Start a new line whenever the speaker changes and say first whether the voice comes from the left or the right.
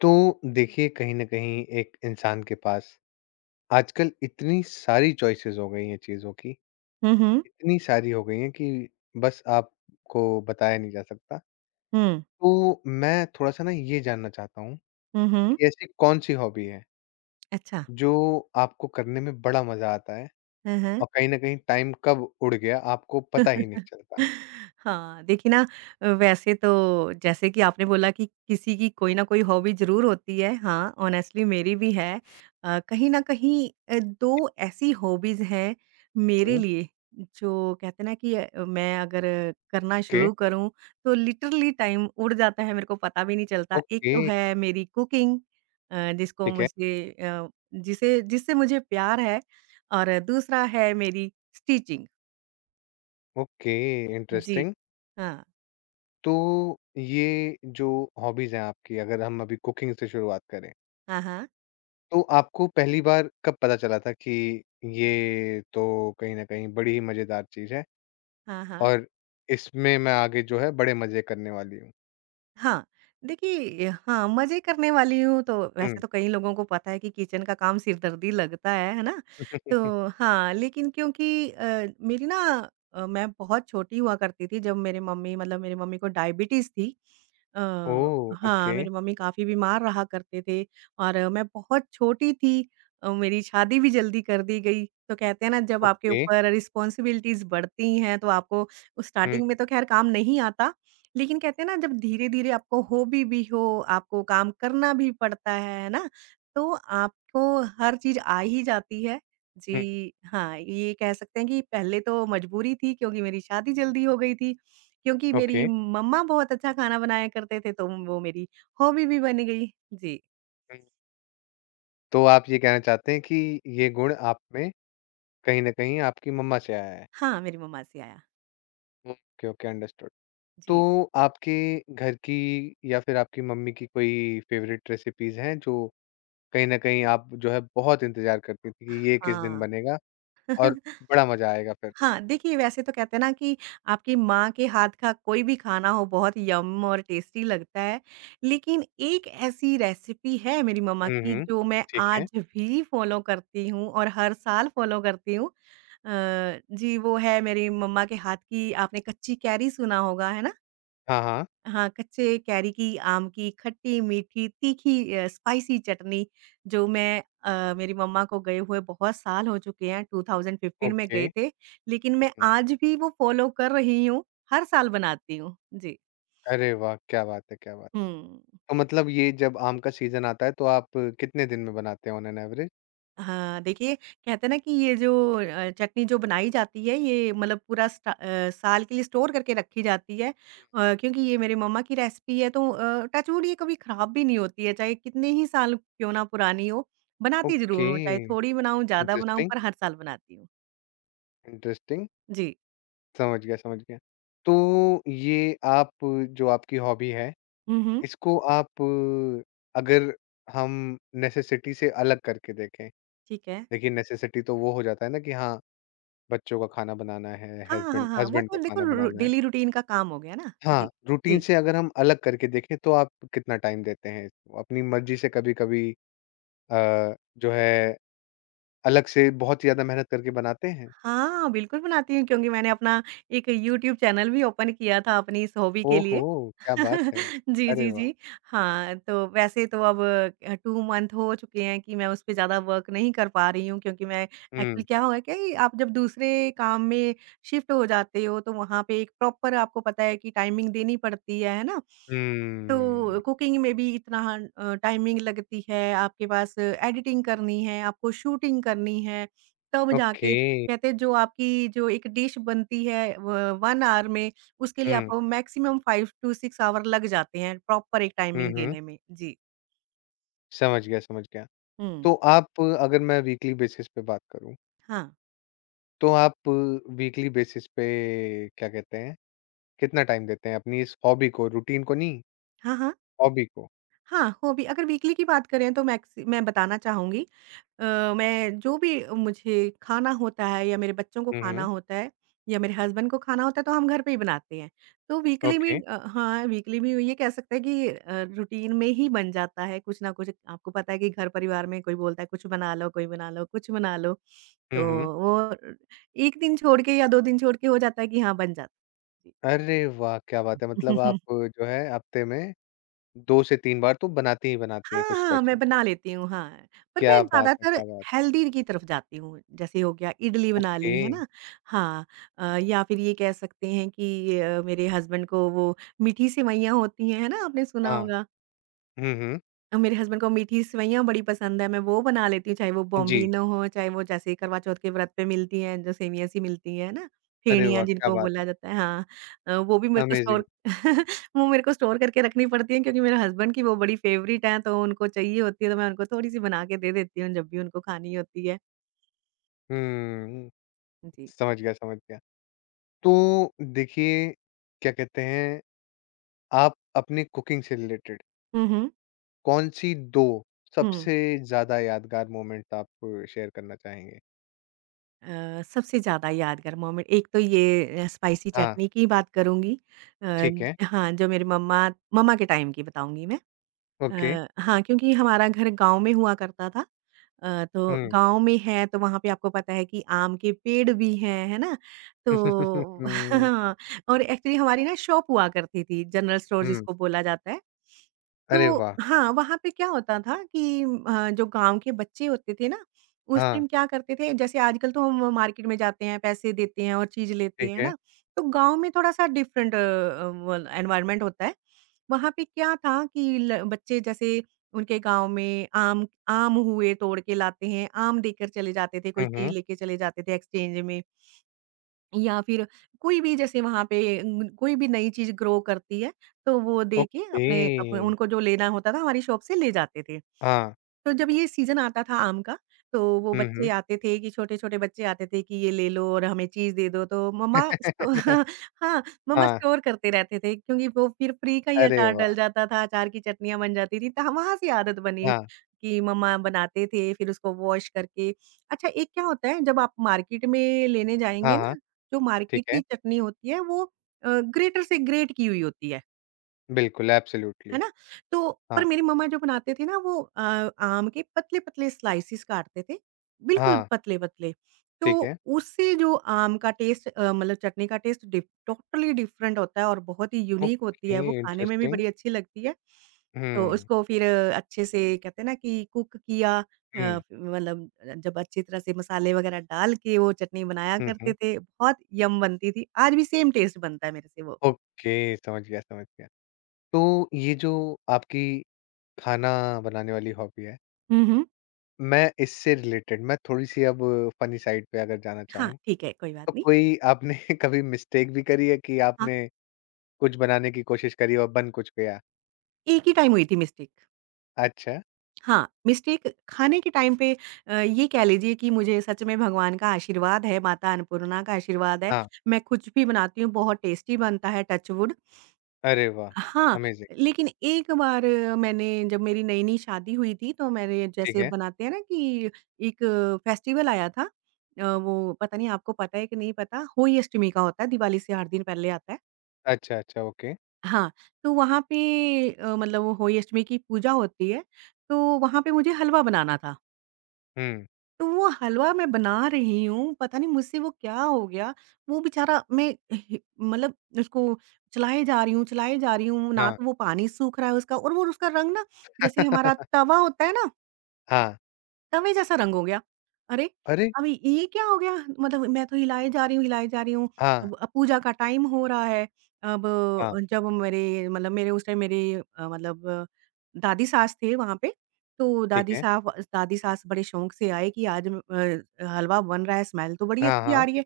left: तो देखिए कहीं न कहीं एक इंसान के पास आजकल इतनी सारी चॉइसेस हो गई हैं चीज़ों की,
right: हुँ, हुँ।
left: इतनी सारी हो गई हैं कि बस आपको बताया नहीं जा सकता।
right: हुँ।
left: तो मैं थोड़ा-सा ना ये जानना चाहता हूँ
right: हुँ, हुँ।
left: कि ऐसी कौन-सी हॉबी है
right: अच्छा।
left: जो आपको करने में बड़ा मज़ा आता है
right: हुँ, हुँ।
left: और कहीं न कहीं टाइम कब उड़ गया आपको पता ही नहीं चलता?
right: हाँ, देखिए ना वैसे तो जैसे कि आपने बोला कि किसी की कोई ना कोई हॉबी ज़रूर होती है। हाँ, ऑनेस्टली मेरी भी है। कहीं न कहीं 2 ऐसी हॉबीज़ हैं मेरे लिए जो कहते हैं ना कि मैं अगर करना
left: ओके,
right: शुरू करूँ तो लिटरली टाइम उड़ जाता है, मेरे को पता भी नहीं चलता। एक
left: ओके,
right: तो है मेरी कुकिंग अ, जिसको
left: ठीक है।
right: मुझे अ, जिसे जिससे मुझे प्यार है और दूसरा है मेरी स्टिचिंग।
left: ओके,
right: जी,
left: इंटरेस्टिंग।
right: हाँ।
left: तो ये जो हॉबीज़ हैं आपकी अगर हम अभी कुकिंग से शुरुआत करें
right: हाँ, हाँ।
left: तो आपको पहली बार कब पता चला था कि ये तो कहीं न कहीं बड़ी ही मज़ेदार चीज़ है
right: हाँ, हाँ।
left: और इसमें मैं आगे जो है बड़े मज़े करने वाली हूँ?
right: हाँ, देखिए हाँ, मज़े करने वाली हूँ तो
left: हुँ।
right: वैसे तो कई लोगों को पता है कि किचन का काम सिरदर्दी लगता है ना? तो हाँ, लेकिन क्योंकि मेरी ना मैं बहुत छोटी हुआ करती थी जब मेरे मम्मी मतलब मेरी मम्मी को डायबिटीज़ थी। अ,
left: ओह!
right: हाँ,
left: ओके,
right: मेरी मम्मी काफ़ी बीमार रहा करते थे और मैं बहुत छोटी थी मेरी शादी भी जल्दी कर दी गई। तो कहते हैं ना जब आपके
left: ओके।
right: ऊपर रिस्पॉन्सिबिलिटीज़ बढ़ती हैं तो आपको
left: हुँ,
right: स्टार्टिंग में तो ख़ैर काम नहीं आता। लेकिन कहते हैं ना जब धीरे-धीरे आपको हॉबी भी हो, आपको काम करना भी पड़ता है ना? तो आपको हर चीज़ आ ही जाती है।
left: हुँ।
right: जी, हाँ, ये कह सकते हैं कि पहले तो मजबूरी थी क्योंकि मेरी शादी जल्दी हो गई थी, क्योंकि
left: ओके।
right: मेरी मम्मा बहुत अच्छा खाना बनाया करते थे तो वो मेरी हॉबी भी बन गई। जी।
left: हुँ। तो आप ये कहना चाहते हैं कि ये गुण आप में कहीं न कहीं आपकी मम्मा से आया है?
right: हाँ, मेरी मम्मा से आया।
left: Okay, okay understood. तो
right: जी।
left: आपके घर की या फिर आपकी मम्मी की कोई फ़ेवरेट रेसिपीज़ हैं जो कहीं न कहीं आप जो है बहुत इंतज़ार करती थी कि ये किस दिन
right: हाँ।
left: बनेगा? और बड़ा मज़ा आएगा फिर।
right: हाँ, देखिए वैसे तो कहते हैं ना कि आपकी माँ के हाथ का कोई भी खाना हो बहुत यम और टेस्टी लगता है। लेकिन एक ऐसी रेसिपी है मेरी मम्मा
left: हुँ,
right: की
left: हुँ।
right: जो मैं
left: ठीक है।
right: आज भी फॉलो करती हूँ और हर साल फॉलो करती हूँ। अ, जी वो है मेरी मम्मा के हाथ की आपने कच्ची कैरी सुना होगा, है ना?
left: हाँ, हाँ।
right: हाँ, कच्चे कैरी की, आम की, खट्टी, मीठी, तीखी स्पाइसी चटनी जो मैं मेरी मम्मा को गए हुए बहुत साल हो चुके हैं, 2015 में
left: ओके।
right: गए थे, लेकिन मैं
left: हुँ।
right: आज भी वो फ़ॉलो कर रही हूँ, हर साल बनाती हूँ। जी,
left: अरे वाह! क्या बात है, क्या बात है।
right: हुँ।
left: तो मतलब ये जब आम का सीज़न आता है तो आप कितने दिन में बनाते हो ऑन एन एवरेज?
right: हाँ, देखिए कहते हैं ना कि ये जो चटनी जो बनाई जाती है ये मतलब पूरा साल के लिए स्टोर करके रखी जाती है। क्योंकि ये मेरी मम्मा की रेसिपी है तो टच वुड ये कभी खराब भी नहीं होती है चाहे कितने ही साल क्यों ना पुरानी हो, बनाती ज़रूर
left: ओके।
right: हूँ चाहे थोड़ी बनाऊँ, ज़्यादा बनाऊँ
left: इंटरेस्टिंग,
right: पर हर साल बनाती हूँ।
left: इंटरेस्टिंग।
right: जी।
left: समझ गया, समझ गया। तो ये आप जो आपकी हॉबी है,
right: हुँ, हुँ।
left: इसको आप अगर हम नेसेसिटी से अलग करके देखें,
right: ठीक है।
left: देखिए नेसेसिटी तो वो हो जाता है ना कि हाँ, बच्चों का खाना बनाना है,
right: हाँ, हाँ,
left: हस्बैंड
right: हाँ, वो
left: हस्बैंड का
right: तो देखो
left: खाना
right: रु
left: बनाना है।
right: डेली रूटीन का काम हो गया ना। जी,
left: हाँ,
right: जी।
left: रूटीन से अगर हम अलग करके देखें तो आप कितना टाइम देते हैं इसको? अपनी मर्ज़ी से कभी-कभी जो है अलग से बहुत ज़्यादा मेहनत करके बनाते हैं?
right: हाँ, बिल्कुल बनाती हूँ क्योंकि मैंने अपना एक यूट्यूब चैनल भी ओपन किया था अपनी इस हॉबी के लिए।
left: ओहो! क्या बात है।
right: जी,
left: अरे
right: जी,
left: वाह!
right: जी। हाँ, तो वैसे तो अब 2 मंथ हो चुके हैं कि मैं उस पे ज़्यादा वर्क नहीं कर पा रही हूँ क्योंकि मैं एक्चुअली
left: हुँ,
right: क्या हुआ कि आप जब दूसरे काम में शिफ्ट हो जाते हो तो वहाँ पे एक प्रॉपर आपको पता है कि टाइमिंग देनी पड़ती है ना? तो
left: हुँ।
right: कुकिंग में भी इतना टाइमिंग लगती है, आपके पास एडिटिंग करनी है, आपको शूटिंग करनी है, तब
left: ओके।
right: जाके कहते हैं जो आपकी जो एक डिश बनती है व 1 आवर में, उसके लिए
left: हुँ,
right: आपको मैक्सिमम 5 टू 6 आवर लग जाते हैं, प्रॉपर एक
left: हुँ,
right: टाइमिंग
left: हुँ।
right: देने में। जी।
left: समझ गया, समझ गया।
right: हुँ।
left: तो आप अगर मैं वीकली बेसिस पे बात करूँ,
right: हाँ।
left: तो आप वीकली बेसिस पे क्या कहते हैं, कितना टाइम देते हैं अपनी इस हॉबी को, रूटीन को नहीं,
right: हाँ, हाँ।
left: हॉबी को?
right: हाँ, हॉबी अगर वीकली की बात करें तो मैक्सि मैं बताना चाहूँगी अ, मैं जो भी मुझे खाना होता है या मेरे बच्चों को
left: हुँ,
right: खाना
left: हुँ।
right: होता है या मेरे हस्बैंड को खाना होता है तो हम घर पे ही बनाते हैं। तो वीकली
left: ओके।
right: में हाँ, वीकली में ये कह सकते हैं कि रूटीन में ही बन जाता है कुछ ना कुछ। आपको पता है कि घर परिवार में कोई बोलता है कुछ बना लो, कोई बना लो, कुछ बना लो।
left: हुँ,
right: तो
left: हुँ।
right: वो 1 दिन छोड़ के या 2 दिन छोड़ के हो जाता है कि हाँ बन जाता है।
left: अरे वाह! क्या बात है! मतलब आप
right: जी।
left: जो है हफ्ते में 2 से 3 बार तो बनाती ही बनाती
right: हाँ,
left: हैं कुछ
right: हाँ, मैं
left: स्पेशल।
right: बना लेती हूँ, हाँ। पर मैं
left: क्या बात है,
right: ज़्यादातर
left: क्या बात है!
right: हेल्दी की तरफ जाती हूँ, जैसे हो गया इडली बना
left: ओके,
right: ली, है ना? हाँ या फिर ये कह सकते हैं कि मेरे हस्बैंड को वो मीठी सेवइयाँ होती हैं, है ना? आपने सुना
left: हाँ।
right: होगा।
left: हुँ, हुँ।
right: मेरे हस्बैंड को मीठी सेवइयाँ बड़ी पसंद है, मैं वो बना लेती हूँ, चाहे वो
left: जी।
right: बॉम्बिनो हो, चाहे वो जैसे करवा चौथ के व्रत पे मिलती हैं, जो सेवइयाँ सी मिलती हैं, है ना?
left: अरे
right: फेणियाँ
left: वाह! क्या
right: जिनको
left: बात
right: बोला
left: है!
right: जाता है हाँ। वो भी मेरे को स्टोर
left: अमेज़िंग।
right: वो मेरे को स्टोर करके रखनी पड़ती हैं क्योंकि मेरे हस्बैंड की वो बड़ी फ़ेवरेट हैं, तो उनको चाहिए होती है, तो मैं उनको थोड़ी-सी बना के दे देती हूँ, जब भी उनको खानी होती है।
left: हुँ,
right: जी।
left: समझ गया, समझ गया। तो देखिए, क्या कहते हैं, आप अपनी कुकिंग से रिलेटेड
right: हुँ, हुँ।
left: कौन-सी 2
right: हुँ।
left: सबसे ज़्यादा यादगार मोमेंट्स आप शेयर करना चाहेंगे?
right: सबसे ज़्यादा यादगार मोमेंट एक तो ये स्पाइसी
left: हाँ,
right: चटनी की बात करूँगी। अ,
left: ठीक है।
right: हाँ, जो मेरी मम्मा मम्मा के टाइम की बताऊँगी मैं।
left: ओके।
right: हाँ, क्योंकि हमारा घर गाँव में हुआ करता था। तो
left: हुँ।
right: गाँव में है तो वहाँ पे आपको पता है कि आम के पेड़ भी हैं, है ना?
left: हुँ, हुँ,
right: तो
left: हुँ।
right: हाँ, और एक्चुअली हमारी ना शॉप हुआ करती थी जनरल स्टोर
left: हुँ।
right: जिसको बोला जाता है।
left: अरे
right: तो
left: वाह!
right: हाँ, वहाँ पे क्या होता था कि जो गाँव के बच्चे होते थे ना, उस
left: हाँ,
right: टाइम क्या करते थे जैसे आजकल तो हम मार्केट में जाते हैं, पैसे देते हैं और चीज़ लेते हैं,
left: ठीक
right: है
left: है।
right: ना? तो गाँव में थोड़ा-सा डिफरेंट अ अ, वल एनवायरनमेंट होता है। वहाँ पे क्या था कि ल बच्चे जैसे उनके गाँव में आम आम हुए तोड़ के लाते हैं, आम देकर चले जाते थे, कोई
left: हुँ,
right: चीज़
left: हुँ।
right: लेके चले जाते थे एक्सचेंज में। या फिर कोई भी जैसे वहाँ पे कोई भी नई चीज़ ग्रो करती है, तो वो देके
left: ओके।
right: अपने अप उनको जो लेना होता था हमारी शॉप से ले जाते थे।
left: हाँ।
right: तो जब ये सीज़न आता था आम का, तो वो
left: हुँ,
right: बच्चे
left: हुँ।
right: आते थे कि छोटे-छोटे बच्चे आते थे कि ये ले लो और हमें चीज़ दे दो, तो मम्मा स्टो हाँ, मम्मा
left: हाँ।
right: स्टोर करते रहते थे क्योंकि वो फिर फ्री का ही
left: अरे
right: अचार डल
left: वाह!
right: जाता था, अचार की चटनियाँ बन जाती थी, तो ह वहाँ से आदत बनी
left: हाँ।
right: कि मम्मा बनाते थे, फिर उसको वॉश करके अच्छा एक क्या होता है जब आप मार्केट में लेने जाएँगे
left: हाँ, हाँ।
right: ना, जो
left: ठीक
right: मार्केट
left: है।
right: की चटनी होती है वो ग्रेटर से ग्रेट की हुई होती है।
left: बिल्कुल,
right: है
left: एब्सोल्युटली।
right: ना? तो
left: हाँ।
right: पर मेरी मम्मा जो बनाते थे ना वो आम के पतले-पतले स्लाइसेस काटते थे, बिल्कुल
left: हाँ,
right: पतले-पतले। तो
left: ठीक है।
right: उससे जो आम का टेस्ट मतलब चटनी का टेस्ट डिफ टोटली डिफरेंट होता है और बहुत ही यूनिक होती
left: ओके,
right: है, वो खाने में भी
left: इंटरेस्टिंग।
right: बड़ी अच्छी लगती है। तो
left: हुँ।
right: उसको फिर अच्छे से कहते हैं ना कि कुक किया
left: हुँ।
right: मतलब जब अच्छी तरह से मसाले वगैरह डाल के वो चटनी बनाया
left: हुँ,
right: करते
left: हुँ।
right: थे, बहुत यम बनती थी। आज भी सेम टेस्ट बनता है मेरे से वो।
left: ओके, समझ गया, समझ गया। तो ये जो आपकी खाना बनाने वाली हॉबी है,
right: हुँ, हुँ।
left: मैं इससे रिलेटेड मैं थोड़ी-सी अब फनी साइड पे अगर जाना
right: हाँ,
left: चाहूँ,
right: ठीक है, कोई बात
left: तो
right: नहीं।
left: कोई आपने कभी मिस्टेक भी करी है कि
right: हाँ।
left: आपने कुछ बनाने की कोशिश करी और बन कुछ गया?
right: एक ही टाइम हुई थी मिस्टेक।
left: अच्छा।
right: हाँ, मिस्टेक खाने के टाइम पे ये कह लीजिए कि मुझे सच में भगवान का आशीर्वाद है, माता अन्नपूर्णा का आशीर्वाद है।
left: हाँ।
right: मैं कुछ भी बनाती हूँ, बहुत टेस्टी बनता है टच वुड।
left: अरे वाह!
right: हाँ,
left: अमेज़िंग
right: लेकिन एक बार मैंने जब मेरी नई-नई शादी हुई थी, तो मैंने
left: ठीक
right: जैसे
left: है।
right: बनाते हैं ना कि एक फेस्टिवल आया था। वो पता नहीं आपको पता है कि नहीं पता, होली अष्टमी का होता है, दिवाली से 8 दिन पहले आता है।
left: अच्छा, अच्छा, ओके।
right: हाँ, तो वहाँ पे मतलब वो होई अष्टमी की पूजा होती है, तो वहाँ पे मुझे हलवा बनाना था।
left: हुँ,
right: तो वो हलवा मैं बना रही हूँ, पता नहीं मुझसे वो क्या हो गया, वो बेचारा मैं हि मतलब उसको चलाए जा रही हूँ, चलाए जा रही हूँ, ना
left: हाँ।
right: तो वो पानी सूख रहा है उसका और वो उसका रंग ना जैसे हमारा तवा होता है ना
left: हाँ,
right: तवे जैसा रंग हो गया। अरे!
left: अरे!
right: अभी ये क्या हो गया? मतलब मैं तो हिलाए जा रही हूँ, हिलाए जा रही हूँ।
left: हाँ,
right: अब पूजा का टाइम हो रहा है। अब
left: हाँ,
right: जब मेरे मतलब मेरे उस टाइम मेरे मतलब दादी सास थे वहाँ पे। तो
left: ठीक है।
right: दादी सास बड़े शौक से आए कि आज हलवा बन रहा है, स्मेल तो बड़ी
left: हाँ,
right: अच्छी आ
left: हाँ,
right: रही है।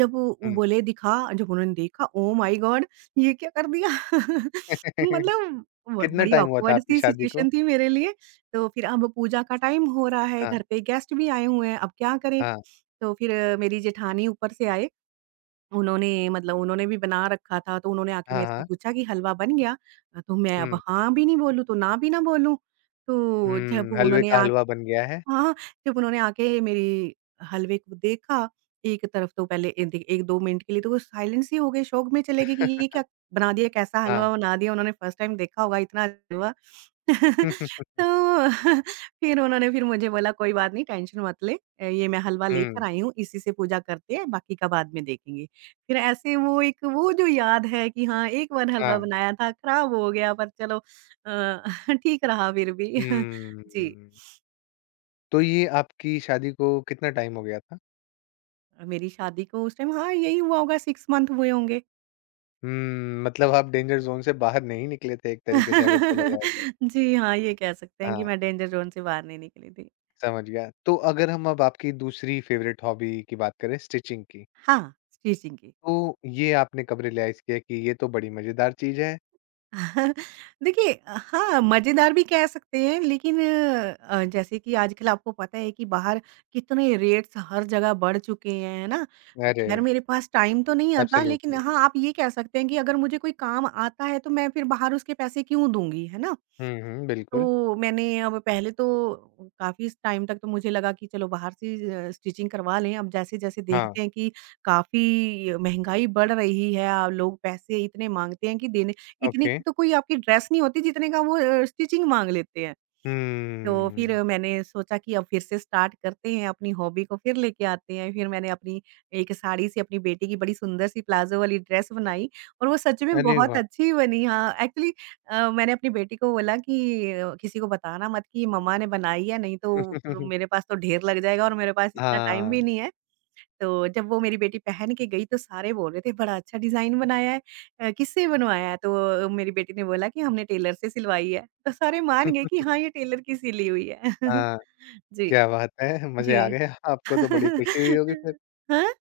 right: जब वो
left: हुँ।
right: बोले दिखा जब उन्होंने देखा, ओह माय गॉड! ये क्या कर दिया? मतलब ब
left: कितना
right: बड़ी
left: टाइम हुआ था
right: ऑकवर्ड
left: आपकी
right: सी
left: शादी को?
right: सिचुएशन थी मेरे लिए। तो फिर अब पूजा का टाइम हो रहा है,
left: हाँ,
right: घर पे गेस्ट भी आए हुए हैं, अब क्या करें?
left: हाँ,
right: तो फिर मेरी जेठानी ऊपर से आए, उन्होंने भी बना रखा था, तो उन्होंने आके
left: हाँ,
right: मेरे से
left: हाँ,
right: पूछा कि हलवा बन गया? तो मैं अब
left: हुँ,
right: हाँ भी नहीं बोलूँ, तो ना भी ना बोलूँ। तो जब
left: हुँ, हलवे
right: उन्होंने
left: का
right: आ
left: हलवा बन गया है।
right: हाँ, जब उन्होंने आके मेरी हलवे को देखा, एक तरफ तो पहले ए दे 1-2 मिनट के लिए तो वो साइलेंस ही हो गए, शॉक में चले गए कि ये क्या बना दिया? कैसा
left: हाँ,
right: हलवा बना दिया? उन्होंने फर्स्ट टाइम देखा होगा इतना हलवा। तो फिर उन्होंने फिर मुझे बोला कोई बात नहीं, टेंशन मत ले। ये मैं हलवा लेकर
left: हुँ,
right: आई हूँ, इसी से पूजा करते हैं, बाकी का बाद में देखेंगे। फिर ऐसे वो एक वो जो याद है कि हाँ, एक बार हलवा
left: हाँ,
right: बनाया था खराब हो गया, पर चलो ठीक रहा फिर भी।
left: हुँ।
right: जी।
left: तो ये आपकी शादी को कितना टाइम हो गया था?
right: और मेरी शादी को उस टाइम हाँ, यही हुआ होगा 6 मंथ हुए होंगे।
left: हुँ, मतलब आप डेंजर ज़ोन से बाहर नहीं निकले थे एक तरीके से अगर बोला जाए तो।
right: जी हाँ, ये कह सकते हैं कि
left: हाँ।
right: मैं डेंजर ज़ोन से बाहर नहीं निकली थी।
left: समझ गया। तो अगर हम अब आपकी दूसरी फ़ेवरेट हॉबी की बात करें स्टिचिंग की,
right: हाँ, स्टिचिंग की।
left: तो ये आपने कब रियलाइज़ किया कि ये तो बड़ी मज़ेदार चीज़ है?
right: देखिए हाँ, मज़ेदार भी कह सकते हैं, लेकिन जैसे कि आजकल आपको पता है कि बाहर कितने रेट्स हर जगह बढ़ चुके हैं, है ना?
left: अरे!
right: ख़ैर मेरे पास टाइम तो नहीं आता, लेकिन
left: एब्सोल्यूटली।
right: हाँ, आप ये कह सकते हैं कि अगर मुझे कोई काम आता है तो मैं फिर बाहर उसके पैसे क्यों दूँगी, है ना?
left: हुँ, हुँ, बिल्कुल।
right: तो मैंने अब पहले तो काफ़ी स टाइम तक तो मुझे लगा कि चलो बाहर से स्टिचिंग करवा लें। अब जैसे-जैसे
left: हाँ,
right: देखते हैं कि काफ़ी महँगाई बढ़ रही है, लोग पैसे इतने माँगते हैं कि देने, इतने
left: ओके।
right: की तो कोई आपकी ड्रेस नहीं होती जितने का वो स्टिचिंग माँग लेते हैं। तो फिर
left: हम्म,
right: मैंने सोचा कि अब फिर से स्टार्ट करते हैं, अपनी हॉबी को फिर लेके आते हैं। फिर मैंने अपनी एक साड़ी से अपनी बेटी की बड़ी सुंदर-सी प्लाज़ो वाली ड्रेस बनाई और वो सच में
left: अरे
right: बहुत
left: वाह!
right: अच्छी बनी, हाँ, एक्चुअली। मैंने अपनी बेटी को बोला कि किसी को बताना मत कि मम्मा ने बनाई है, नहीं तो र मेरे पास तो ढेर लग जाएगा और मेरे पास इतना टाइम भी
left: हाँ,
right: नहीं है। तो जब वो मेरी बेटी पहन के गई तो सारे बोल रहे थे, "बड़ा अच्छा डिज़ाइन बनाया है।" किससे बनवाया है? तो मेरी बेटी ने बोला कि हमने टेलर से सिलवाई है। तो सारे मान गए कि हाँ, ये टेलर की सिली हुई है।
left: हाँ,
right: जी,
left: क्या बात है! मज़े आ
right: जी।
left: गए। आपको तो बड़ी खुशी हुई होगी फिर
right: हाँ?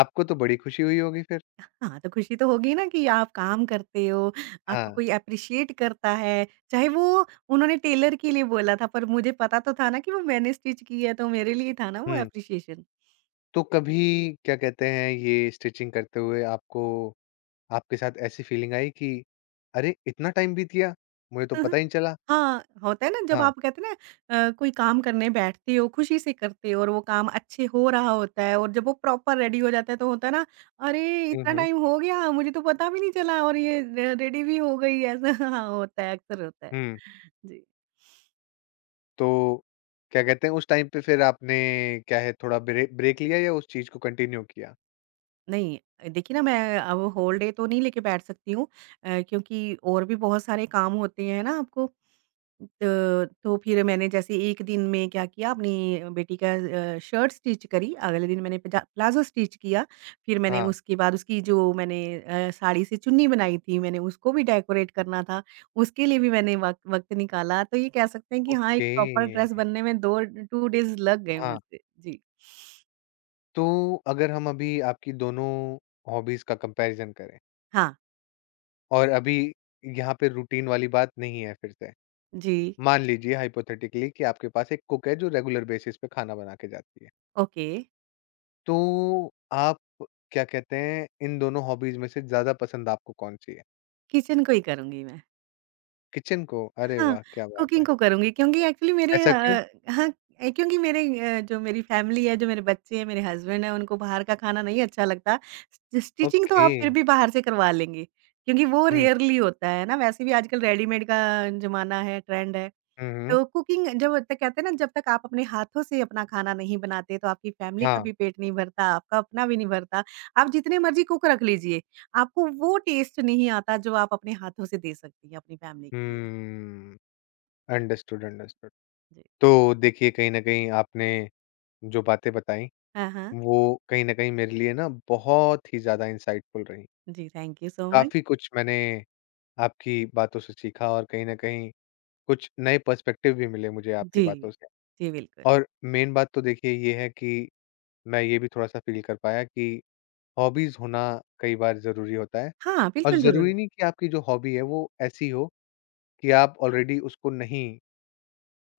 left: आपको तो बड़ी खुशी हुई होगी फिर।
right: हाँ, तो खुशी तो होगी ना कि आप काम करते हो, आपको
left: हाँ,
right: कोई एप्रिशिएट करता है, चाहे वो उन्होंने टेलर के लिए बोला था पर मुझे पता तो था ना कि वो मैंने स्टिच की है, तो मेरे लिए था ना वो
left: हुँ।
right: एप्रिशिएशन।
left: तो कभी क्या कहते हैं ये स्टिचिंग करते हुए आपको आपके साथ ऐसी फीलिंग आई कि अरे! इतना टाइम बीत गया, मुझे तो पता ही नहीं चला।
right: हाँ, होता है ना। जब
left: हाँ।
right: आप कहते हैं ना कोई काम करने बैठते हो, खुशी से करते हो और वो काम अच्छे हो रहा होता है और जब वो प्रॉपर रेडी हो जाता है तो होता है ना, अरे!
left: हुँ,
right: इतना
left: हुँ।
right: टाइम हो गया, मुझे तो पता भी नहीं चला और ये र रेडी भी हो गई, ऐसा। हाँ, होता है, अक्सर होता है।
left: हुँ,
right: जी,
left: तो क्या कहते हैं उस टाइम पे फिर आपने क्या है थोड़ा ब्रेक लिया या उस चीज़ को कंटिन्यू किया?
right: नहीं, देखिए ना मैं अब होल डे तो नहीं लेके बैठ सकती हूँ, क्योंकि और भी बहुत सारे काम होते हैं ना आपको। तो फिर मैंने जैसे एक दिन में क्या किया, अपनी बेटी का शर्ट स्टिच करी, अगले दिन मैंने पजा प्लाज़ो स्टिच किया, फिर मैंने
left: हाँ,
right: उसके बाद उसकी जो मैंने साड़ी से चुन्नी बनाई थी, मैंने उसको भी डेकोरेट करना था, उसके लिए भी मैंने वक़्त वक़्त निकाला। तो ये कह सकते हैं कि हाँ, एक
left: ओके।
right: प्रॉपर ड्रेस बनने में 2 2 डेज़ लग गए
left: हाँ,
right: मुझसे। जी।
left: तो अगर हम अभी आपकी दोनों हॉबीज़ का कंपैरिज़न करें
right: हाँ,
left: और अभी यहाँ पे रूटीन वाली बात नहीं है फिर से।
right: जी,
left: मान लीजिए हाइपोथेटिकली कि आपके पास एक कुक है जो रेगुलर बेसिस पे खाना बना के जाती है।
right: ओके,
left: तो आप क्या कहते हैं इन दोनों हॉबीज में से ज्यादा पसंद आपको कौन-सी है?
right: किचन को ही करूँगी मैं।
left: किचन को? अरे
right: हाँ,
left: वाह! क्या बात
right: कुकिंग
left: है।
right: को करूँगी क्योंकि एक्चुअली मेरे,
left: ऐसा क्यों?
right: हाँ, क्योंकि मेरे जो मेरी फैमिली है, जो मेरे बच्चे हैं, मेरे हस्बैंड हैं, उनको बाहर का खाना नहीं अच्छा लगता। स स्टिचिंग तो
left: ओके।
right: आप फिर भी बाहर से करवा लेंगे, क्योंकि वो
left: हुँ,
right: रेयरली होता है ना, वैसे भी आजकल रेडीमेड का ज़माना है, ट्रेंड है।
left: हुँ, हुँ।
right: तो कुकिंग जब तक कहते हैं ना, जब तक आप अपने हाथों से अपना खाना नहीं बनाते, तो आपकी फैमिली का
left: हाँ।
right: भी पेट नहीं भरता, आपका अपना भी नहीं भरता। आप जितने मर्ज़ी कुक रख लीजिए, आपको वो टेस्ट नहीं आता, जो आप अपने हाथों से दे सकती हैं अपनी फैमिली के लिए।
left: Hmm, understood, understood.
right: जी।
left: तो देखिए कहीं न कहीं आपने जो बातें बताई
right: हाँ, हाँ।
left: वो कहीं न कहीं मेरे लिए ना बहुत ही ज़्यादा इंसाइटफुल रहीं।
right: जी, थैंक यू सो मच।
left: काफ़ी कुछ मैंने आपकी बातों से सीखा और कहीं न कहीं कुछ नए पर्सपेक्टिव भी मिले मुझे आपकी
right: जी।
left: बातों से।
right: जी, बिल्कुल।
left: और मेन बात तो देखिए ये है कि मैं ये भी थोड़ा-सा फ़ील कर पाया कि हॉबीज़ होना कई बार ज़रूरी होता है
right: हाँ,
left: और
right: बिल्कुल ज़रूर है।
left: ज़रूरी नहीं कि आपकी जो हॉबी है वो ऐसी हो कि आप ऑलरेडी उसको नहीं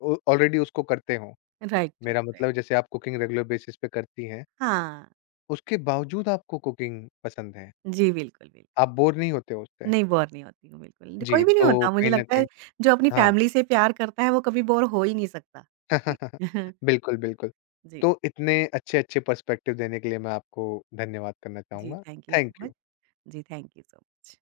left: ऑ ऑलरेडी उसको करते हो।
right: राइट, राइट,
left: मेरा
right: राइट।
left: मतलब जैसे आप कुकिंग रेगुलर बेसिस पे करती हैं,
right: हाँ।
left: उसके बावजूद आपको कुकिंग पसंद है,
right: जी, बिल्कुल,
left: आप
right: बिल्कुल।
left: बोर नहीं होते हो उससे।
right: नहीं, बोर नहीं होती हूँ बिल्कुल। कोई
left: जी,
right: भी नहीं
left: तो
right: होता मुझे
left: कहीं न
right: लगता है,
left: कहीं
right: जो अपनी
left: हाँ।
right: फैमिली से प्यार करता है वो कभी बोर हो ही नहीं सकता। जी।
left: बिल्कुल, बिल्कुल।
right: जी,
left: तो इतने अच्छे-अच्छे पर्सपेक्टिव देने के लिए मैं आपको धन्यवाद करना
right: जी,
left: चाहूँगा।
right: Thank you so
left: thank
right: much.
left: You.
right: जी, थैंक यू सो मच।